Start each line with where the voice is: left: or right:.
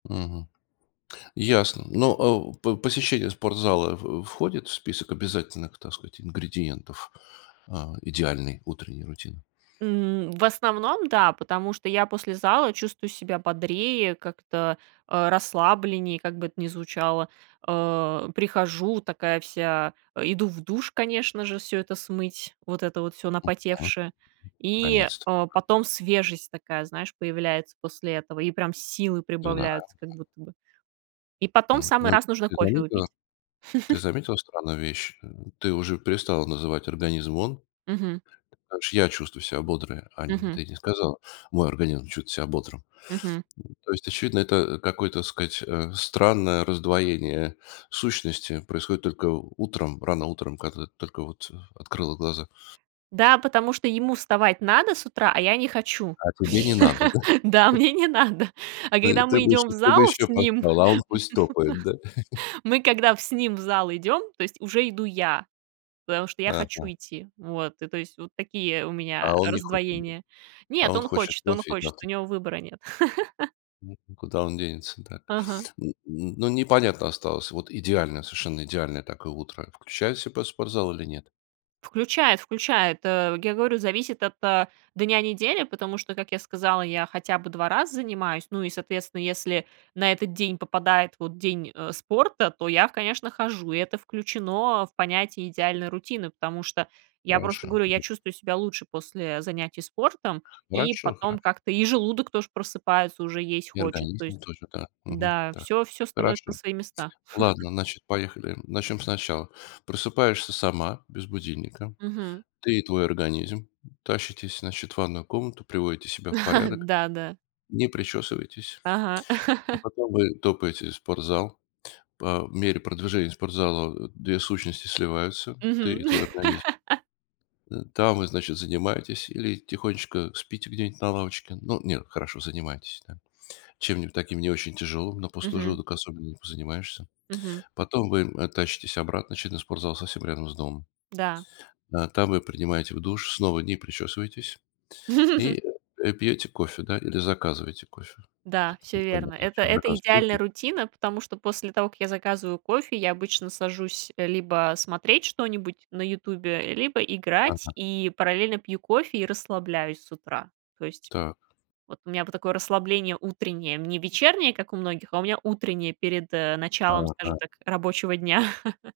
left: Мгм. Ясно. Ну, э, у по посещение спортзала в входит в список обязательных, так сказать, ингредиентов, а, идеальной утренней рутины?
right: М, в основном, да, потому что я после зала чувствую себя бодрее, как-то, э, расслабленнее, как бы это ни звучало. Э, прихожу такая вся, э, иду в душ, конечно же, всё это смыть, вот это вот всё
left: Мгм.
right: напотевшее, и,
left: Наконец-то.
right: э, потом свежесть такая, знаешь, появляется после этого, и прям силы
left: Знаю.
right: прибавляются как будто бы. И потом в
left: М,
right: самый
left: но
right: раз нужно
left: ты
right: кофе
left: заметила
right: выпить.
left: ты заметила странную вещь? Э, ты уже перестала называть организм- он.
right: Мгм.
left: Потому что я чувствую себя бодрое, а не
right: Мгм.
left: ты не сказала мой организм чувствует себя бодрым.
right: Мгм.
left: М, то есть, очевидно, это какое-то, так сказать, э, странное раздвоение сущности происходит только у утром, рано утром, когда ты только вот открыла глаза.
right: Да, потому что ему вставать надо с утра, а я не хочу.
left: А тебе не надо, да?
right: Да, мне не надо. А
left: Ой,
right: когда
left: ты
right: мы
left: бы
right: идём в
left: еще, ты бы
right: зал с
left: еще
right: ним,
left: поспала, а он пусть топает, да?
right: мы когда в с ним в зал идём, то есть уже иду я, потому что я хочу
left: Ага.
right: идти. Вот, и то есть вот такие у
left: А
right: меня
left: он не хочет, да?
right: раздвоения.
left: А
right: Нет,
left: он
right: он
left: хочет
right: хочет, он
left: кофе и
right: хочет,
left: завтрак.
right: у него выбора нет.
left: Мгм. Куда он денется? Так.
right: Ага.
left: Н н ну, непонятно осталось вот идеальное, совершенно идеальное такое утро включает в себя спортзал или нет?
right: Включает, включает. Э, я говорю, зависит от, а, дня недели, потому что, как я сказала, я хотя бы 2 раза занимаюсь. Ну, и соответственно, если на этот день попадает вот день, э, спорта, то я, конечно, хожу, и это включено в понятие идеальной рутины, потому что я просто
left: Хорошо.
right: говорю, я
left: Мгм.
right: чувствую себя лучше после занятий спортом, и
left: Хорошо,
right: потом
left: хорошо.
right: как-то и желудок тоже просыпается, уже есть
left: И
right: хочет. То есть
left: организм, точно так, мгм,
right: да,
left: так.
right: всё всё становится на
left: Хорошо,
right: свои места.
left: ладно, значит, поехали. Начнем сначала. Просыпаешься сама без будильника.
right: Мгм.
left: Ты и твой организм тащитесь, значит, в ванную комнату, приводите себя в порядок.
right: Да, да.
left: Не причесываетесь.
right: Ага.
left: И потом вы топаете в спортзал. По мере продвижения спортзала 2 сущности сливаются, ты
right: Мгм.
left: и твой организм э, там вы, значит, занимаетесь или тихонечко спите где-нибудь на лавочке. Ну, нет, хорошо занимаетесь, да. Чем-нибудь таким не очень тяжелым, на пустой
right: Мгм.
left: желудок особенно не позанимаешься.
right: Мгм.
left: Потом вы, э, тащитесь обратно очевидно спортзал совсем рядом с домом.
right: Да.
left: Э, там вы принимаете в душ, снова не причесываетесь и, э, э, пьете кофе, да, или заказываете кофе.
right: Да,
left: Тут
right: всё верно.
left: непонятно
right: Это
left: зачем
right: это
left: заказ кофе
right: идеальная
left: есь
right: рутина, потому что после того, как я заказываю кофе, я обычно сажусь либо смотреть что-нибудь на "Ютубе", либо играть
left: Ага.
right: и параллельно пью кофе и расслабляюсь с утра. То есть
left: Так.
right: вот у меня вот такое расслабление утреннее, не вечернее, как у многих, а у меня утреннее, перед, э, началом, скажем
left: Ага.
right: так, рабочего дня.